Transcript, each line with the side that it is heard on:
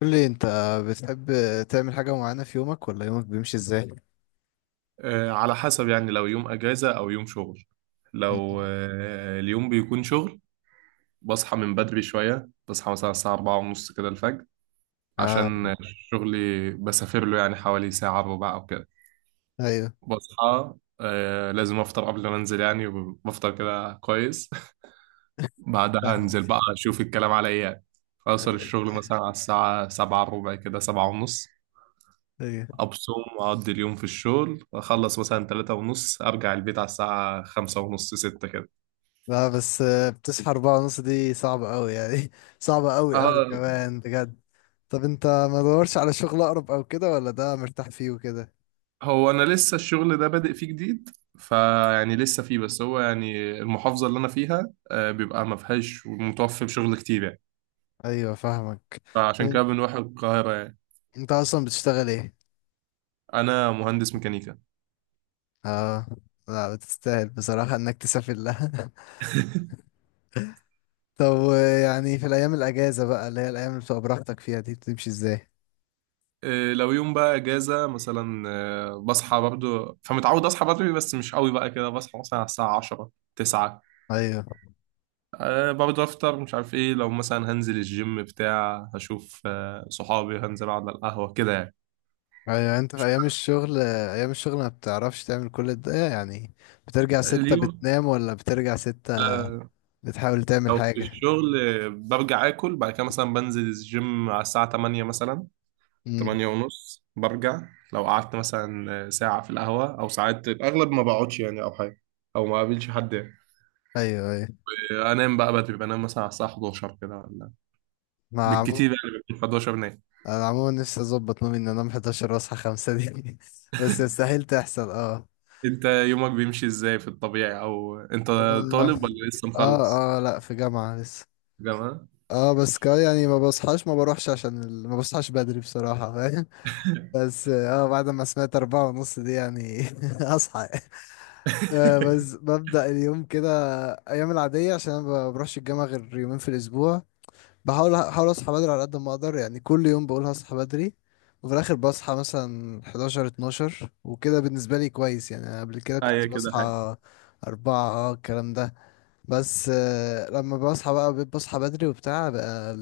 left: قول لي انت بتحب تعمل حاجة معينة في يومك ولا يومك بيمشي ازاي؟
right: على حسب يعني لو يوم اجازة او يوم شغل. لو
left: م-
right: آه، اليوم بيكون شغل. بصحى من بدري شوية، بصحى مثلا الساعة أربعة ونص كده الفجر،
left: اه،
right: عشان شغلي بسافر له يعني حوالي ساعة إلا ربع أو كده.
left: ايوه
right: بصحى آه لازم أفطر قبل ما أنزل يعني، وبفطر كده كويس. بعدها أنزل
left: فاهمك.
right: بقى أشوف الكلام على إيه يعني. أوصل الشغل مثلا على الساعة سبعة إلا ربع كده، سبعة ونص،
left: ايوه،
right: أبصم وأقضي اليوم في الشغل. أخلص مثلا تلاتة ونص، أرجع البيت على الساعة خمسة ونص ستة كده.
left: لا بس بتصحى أربعة ونص دي صعبة أوي يعني. صعبة أوي أوي
right: اه،
left: كمان بجد. طب انت ما دورش على شغل أقرب أو كده، ولا ده مرتاح فيه وكده؟
right: هو انا لسه الشغل ده بادئ فيه جديد، فيعني لسه فيه. بس هو يعني المحافظة اللي انا فيها بيبقى ما فيهاش متوفر شغل كتير يعني.
left: ايوه فاهمك.
right: فعشان
left: طب
right: كده بنروح القاهرة يعني.
left: انت أصلا بتشتغل ايه؟
right: انا مهندس ميكانيكا.
left: اه، لا بتستاهل بصراحة انك تسافر لها. طب، يعني في الأيام الأجازة بقى، اللي هي الأيام اللي بتبقى براحتك فيها دي، بتمشي ازاي؟
right: لو يوم بقى اجازة مثلا، بصحى برضو، فمتعود اصحى بدري بس مش قوي بقى كده. بصحى مثلا على الساعة 10 9.
left: ايوه
right: أه برضه افطر مش عارف ايه. لو مثلا هنزل الجيم بتاع، هشوف صحابي، هنزل اقعد على القهوة كده يعني.
left: ايوه. انت في ايام الشغل، ما بتعرفش تعمل كل ده يعني. بترجع ستة
right: اليوم
left: بتنام، ولا بترجع ستة
right: لا،
left: بتحاول تعمل
right: لو في
left: حاجة؟
right: الشغل برجع اكل، بعد كده مثلا بنزل الجيم على الساعة 8 مثلا،
left: امم،
right: 8 ونص برجع. لو قعدت مثلا ساعة في القهوة، او ساعات الاغلب ما بقعدش يعني، او حاجة او ما قابلش حد يعني.
left: ايوه ايوه.
right: انام بقى بدري، بنام مثلا على الساعة 11 كده ولا
left: مع عمو...
right: بالكتير يعني بكون 11 نايم.
left: انا عموما نفسي اظبط نومي ان انام 11 واصحى 5 دي. بس يستحيل تحصل. اه
right: انت يومك بيمشي ازاي في الطبيعي، او انت
left: اه
right: طالب ولا لسه مخلص
left: اه، لا في جامعة لسه.
right: جامعة؟
left: اه بس يعني ما بصحاش، ما بروحش عشان ال... ما بصحاش بدري بصراحة فاهم. بس اه بعد ما سمعت 4:30 دي يعني اصحى، بس ببدأ اليوم كده. أيام العادية عشان أنا ما بروحش الجامعة غير يومين في الأسبوع. بحاول أصحى بدري على قد ما أقدر يعني. كل يوم بقول هصحى بدري، وفي الآخر بصحى مثلا 11 12 وكده. بالنسبة لي كويس يعني. أنا قبل كده
right: ايوه
left: كنت
right: كده حاجة.
left: بصحى 4، اه الكلام ده. بس لما بصحى بقى بصحى بدري وبتاع بقى،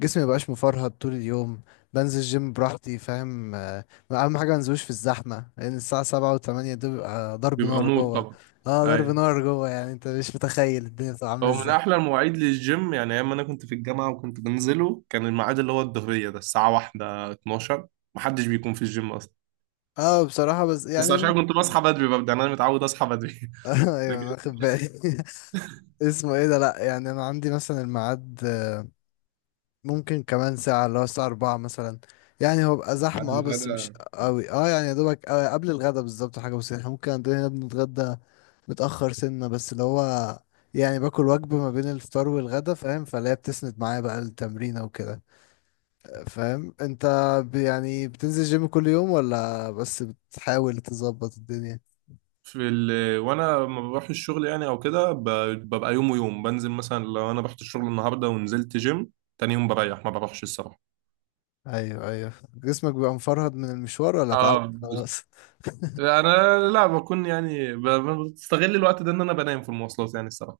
left: جسمي مبقاش مفرهد طول اليوم. بنزل جيم براحتي فاهم. اهم حاجه منزلوش في الزحمه، لان الساعه 7 و8 دول بيبقى ضرب
right: بيبقى
left: نار
right: موت
left: جوه.
right: طبعا.
left: اه ضرب
right: ايوه،
left: نار جوه يعني، انت مش متخيل الدنيا بتبقى عامله
right: هو من
left: ازاي.
right: احلى المواعيد للجيم. يعني ايام ما انا كنت في الجامعه وكنت بنزله، كان الميعاد اللي هو الظهريه ده، الساعه 1 12، محدش بيكون في الجيم اصلا.
left: اه بصراحه، بس
right: بس
left: يعني
right: عشان كنت
left: ممكن.
right: بصحى بدري ببدا، يعني انا متعود اصحى بدري.
left: ايوه
right: لكن
left: انا واخد بالي. اسمه ايه ده، لا يعني انا عندي مثلا الميعاد، ممكن كمان ساعة، اللي هو الساعة 4 مثلا. يعني هو بقى
right: بعد
left: زحمة اه، بس مش
right: الغدا
left: قوي، اه يعني يا دوبك قبل الغدا بالظبط، حاجة بسيطة. احنا ممكن عندنا هنا بنتغدى متأخر سنة، بس اللي هو يعني باكل وجبة ما بين الفطار والغدا، فاهم؟ فاللي هي بتسند معايا بقى التمرينة وكده. فاهم انت، يعني بتنزل جيم كل يوم، ولا بس بتحاول تظبط الدنيا؟
right: وانا لما بروح الشغل يعني او كده ببقى يوم ويوم. بنزل مثلا لو انا رحت الشغل النهارده ونزلت جيم، تاني يوم بريح ما بروحش الصراحه.
left: ايوه ايوه. جسمك بيبقى مفرهد من المشوار ولا تعود
right: اه بس-
left: خلاص؟
right: انا لا بكون يعني بستغل الوقت ده ان انا بنام في المواصلات يعني الصراحه.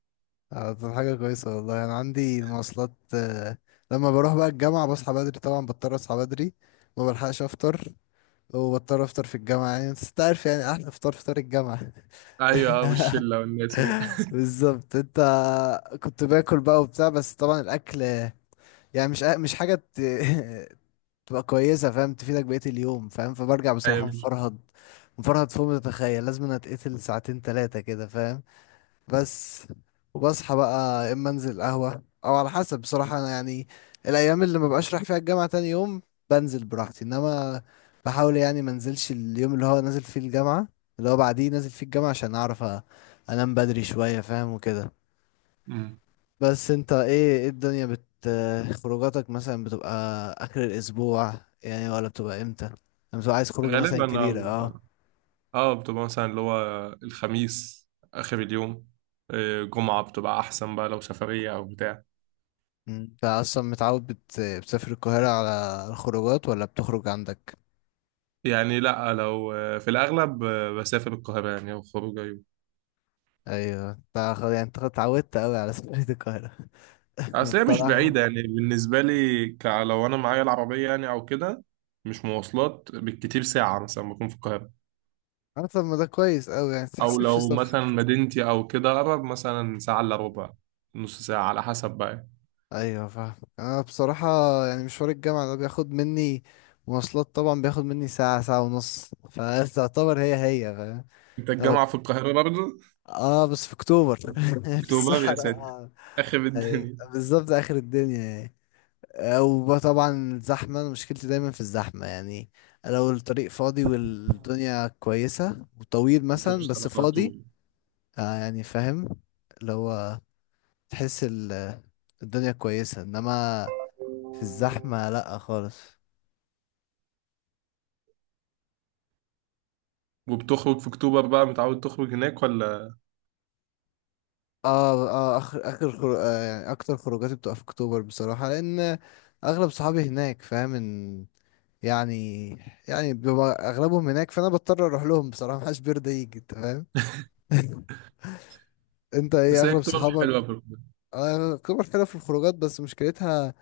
left: اه طب حاجة كويسة والله. أنا عندي المواصلات، لما بروح بقى الجامعة بصحى بدري طبعا، بضطر أصحى بدري. ما بلحقش أفطر، وبضطر أفطر في الجامعة يعني. بس أنت عارف يعني، أحلى فطار فطار الجامعة.
right: ايوه والشله والناس كده.
left: بالظبط. أنت كنت باكل بقى وبتاع، بس طبعا الأكل يعني مش حاجة ت... تبقى كويسة فاهم، تفيدك بقية اليوم، فاهم. فبرجع بصراحة
right: ايوه
left: مفرهد، مفرهد فوق ما تتخيل. لازم أنا أتقتل ساعتين تلاتة كده. بس وبصحى بقى، يا اما انزل قهوة او على حسب. بصراحة انا يعني الايام اللي ما بقاش رايح فيها الجامعة تاني يوم بنزل براحتي، انما بحاول يعني ما انزلش اليوم اللي هو نازل فيه الجامعة، اللي هو بعديه نازل فيه الجامعة، عشان اعرف انام بدري شوية، فاهم وكده. بس انت ايه الدنيا خروجاتك مثلا بتبقى اخر الاسبوع يعني، ولا بتبقى امتى لما بتبقى عايز خروجة مثلا
right: غالبا اه
left: كبيرة اه؟
right: بتبقى مثلا اللي هو الخميس آخر اليوم، جمعة بتبقى أحسن بقى لو سفرية أو بتاع.
left: مم. انت اصلا متعود بتسافر القاهرة على الخروجات، ولا بتخرج عندك؟
right: يعني لأ، لو في الأغلب، بسافر القاهرة يعني أو خروجة يوم.
left: ايوه، انت خلاص يعني، انت خلاص اتعودت قوي على سفرية القاهرة.
right: أصل هي مش
left: بصراحة.
right: بعيدة يعني بالنسبة لي. لو أنا معايا العربية يعني أو كده، مش مواصلات، بالكتير ساعة مثلا بكون في القاهرة.
left: انا طب ما ده كويس قوي يعني،
right: أو
left: متحسبش
right: لو مثلا
left: سفر.
right: مدينتي أو كده أقرب، مثلا ساعة إلا ربع، نص ساعة على حسب بقى يعني.
left: ايوه فاهم. انا بصراحة يعني مشوار الجامعة ده بياخد مني مواصلات طبعا، بياخد مني ساعة ساعة ونص فتعتبر هي هي فاهم.
right: أنت الجامعة في
left: أخد-
right: القاهرة برضه؟
left: اه بس في اكتوبر. في
right: أكتوبر يا ساتر،
left: الصحراء.
right: آخر
left: ايوه
right: الدنيا.
left: بالظبط اخر الدنيا يعني. وطبعا الزحمة، أنا مشكلتي دايما في الزحمة يعني. لو الطريق فاضي والدنيا كويسة وطويل مثلا
right: بتوصل
left: بس
right: على
left: فاضي،
right: طول.
left: يعني فاهم، اللي هو تحس الدنيا كويسة، انما في الزحمة لأ خالص.
right: وبتخرج في اكتوبر بقى، متعود تخرج هناك ولا؟
left: اه اه، يعني اكتر خروجاتي بتبقى في اكتوبر بصراحة، لان اغلب صحابي هناك، فاهم ان يعني يعني بيبقى اغلبهم هناك، فانا بضطر اروح لهم. بصراحة محدش بيرضى يجي انت فاهم. انت ايه
right: بس هي
left: اغلب
right: اكتوبر حلوه،
left: صحابك؟
right: في اكتوبر
left: الكبر حلوة في الخروجات، بس مشكلتها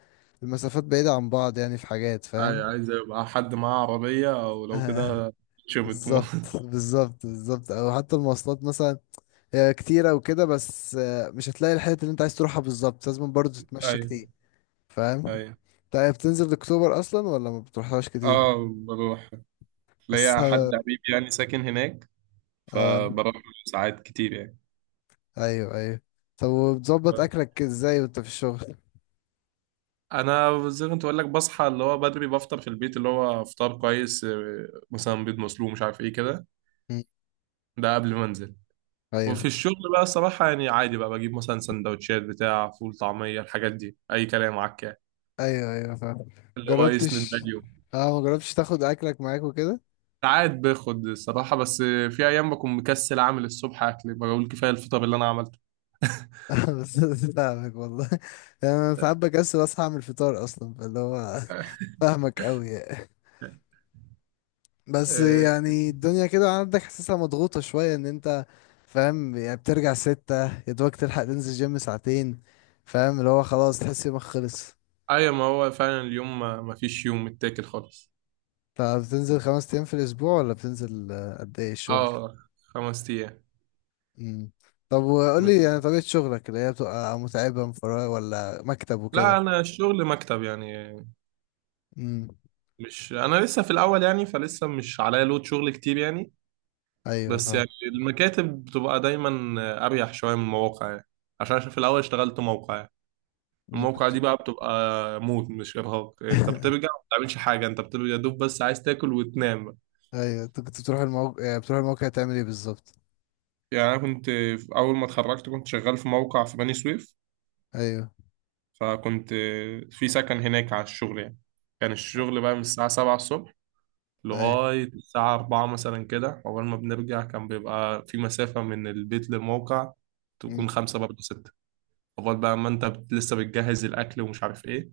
left: المسافات بعيدة عن بعض يعني، في حاجات
right: اي
left: فاهم.
right: عايز يبقى حد معاه عربيه او لو
left: آه،
right: كده. شبت مو.
left: بالظبط بالظبط بالظبط، او حتى المواصلات مثلا هي كتيرة وكده، بس مش هتلاقي الحتة اللي انت عايز تروحها بالظبط، لازم برضه تتمشى
right: اي
left: كتير فاهم.
right: اي.
left: طيب بتنزل اكتوبر اصلا، ولا ما بتروحهاش كتير؟
right: اه بروح،
left: بس
right: ليا حد حبيبي يعني ساكن هناك،
left: اه
right: فبروح ساعات كتير يعني.
left: ايوه ايوه. طب وبتظبط اكلك ازاي وانت في الشغل؟
right: انا زي ما كنت بقول لك، بصحى اللي هو بدري، بفطر في البيت اللي هو فطار كويس، مثلا بيض مسلوق مش عارف ايه كده،
left: مم،
right: ده قبل ما انزل. وفي
left: ايوه
right: الشغل بقى الصراحة يعني عادي بقى، بجيب مثلا سندوتشات بتاع فول طعمية الحاجات دي، أي كلام عكا
left: ايوه ايوه فاهم.
right: اللي هو يسند بقى
left: جربتش
right: اليوم.
left: اه ما جربتش تاخد اكلك معاك وكده؟
right: ساعات باخد الصراحة، بس في أيام بكون مكسل أعمل الصبح أكل، بقول كفاية الفطار اللي أنا عملته.
left: بس فاهمك والله. يعني انا ساعات بكسل اصحى اعمل فطار اصلا، فاللي هو فاهمك قوي يعني. بس
right: آه،
left: يعني الدنيا كده عندك حاسسها مضغوطه شويه ان انت فاهم يعني، بترجع ستة يا دوبك تلحق تنزل جيم ساعتين، فاهم، اللي هو خلاص تحس يومك خلص.
right: أيوة، ما هو فعلا اليوم ما فيش يوم متاكل خالص.
left: طب بتنزل 5 ايام في الاسبوع، ولا بتنزل، قد ايه الشغل؟
right: اه، خمس أيام.
left: مم. طب وقول لي
right: من-
left: يعني، طبيعه شغلك اللي هي بتبقى متعبه مفرقة، ولا مكتب
right: لا
left: وكده؟
right: أنا الشغل مكتب يعني.
left: امم
right: مش أنا لسه في الأول يعني، فلسه مش عليا لود شغل كتير يعني.
left: ايوه
right: بس
left: فاهم.
right: يعني المكاتب بتبقى دايما اريح شويه من المواقع يعني، عشان أنا في الاول اشتغلت موقع يعني.
left: أمم،
right: الموقع
left: كنت.
right: دي بقى بتبقى موت، مش ارهاق. انت بترجع ما بتعملش حاجه، انت بتبقى يا دوب بس عايز تاكل وتنام بقى.
left: ايوه انت كنت بتروح الموقع يعني، بتروح الموقع تعمل ايه بالظبط؟
right: يعني انا اول ما اتخرجت كنت شغال في موقع في بني سويف،
left: ايوه
right: فكنت في سكن هناك على الشغل يعني. كان الشغل بقى من الساعه 7 الصبح
left: ايوه.
right: لغايه الساعه 4 مثلا كده. اول ما بنرجع كان بيبقى في مسافه من البيت للموقع
left: أمم.
right: تكون خمسة برضه ستة، لغايه بقى ما انت لسه بتجهز الاكل ومش عارف ايه.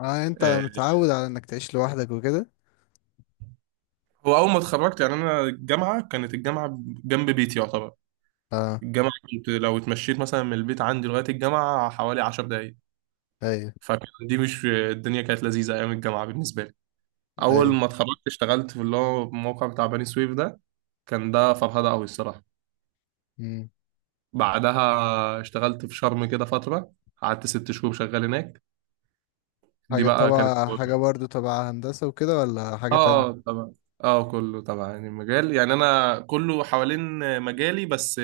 left: اه انت
right: آه،
left: متعود على انك تعيش لوحدك وكده؟
right: هو اول ما اتخرجت يعني، انا الجامعه كانت جنب بيتي يعتبر.
left: اه
right: الجامعه كنت لو اتمشيت مثلا من البيت عندي لغايه الجامعه حوالي 10 دقائق.
left: ايوه
right: فكان دي مش، الدنيا كانت لذيذه ايام الجامعه بالنسبه لي. اول
left: ايوه.
right: ما اتخرجت اشتغلت في اللي هو الموقع بتاع بني سويف ده، كان ده فرهده قوي الصراحه.
left: أمم.
right: بعدها اشتغلت في شرم كده فتره، قعدت 6 شهور شغال هناك. دي
left: حاجه
right: بقى كانت
left: طبعا، حاجه برضو تبع هندسه وكده، ولا حاجه
right: اه
left: تانية؟
right: اه طبعا. اه كله طبعا يعني المجال، يعني انا كله حوالين مجالي، بس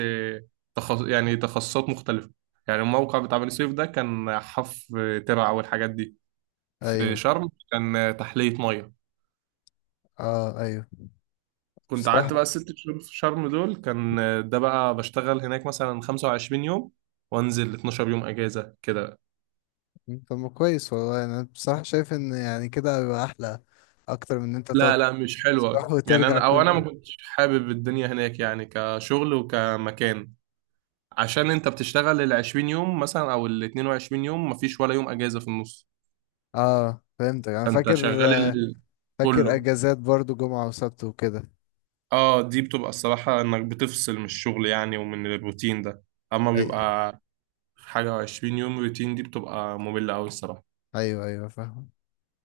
right: يعني تخصصات مختلفه. يعني الموقع بتاع بني سويف ده كان حف ترع والحاجات دي، في
left: ايوه
right: شرم كان تحليه ميه.
left: اه ايوه
right: كنت
left: بصراحه.
right: قعدت بقى ال 6 شهور في شرم دول، كان ده بقى بشتغل هناك مثلا 25 يوم وانزل 12 يوم اجازه كده.
left: أمم، طب ما كويس والله يعني. انا بصراحه شايف ان يعني كده بيبقى احلى اكتر من ان انت
right: لا
left: تقعد
right: لا مش حلوه
left: تروح
right: يعني،
left: وترجع
right: انا او انا ما
left: كل،
right: كنتش حابب الدنيا هناك يعني كشغل وكمكان. عشان انت بتشتغل ال 20 يوم مثلا او ال 22 يوم مفيش ولا يوم اجازة في النص.
left: اه فهمتك. انا
right: فانت
left: فاكر،
right: شغال كله.
left: اجازات برضو جمعة وسبت وكده.
right: اه دي بتبقى الصراحة انك بتفصل من الشغل يعني ومن الروتين ده. اما
left: أي-
right: بيبقى حاجة 20 يوم روتين، دي بتبقى مملة اوي الصراحة.
left: ايوه ايوه فاهم.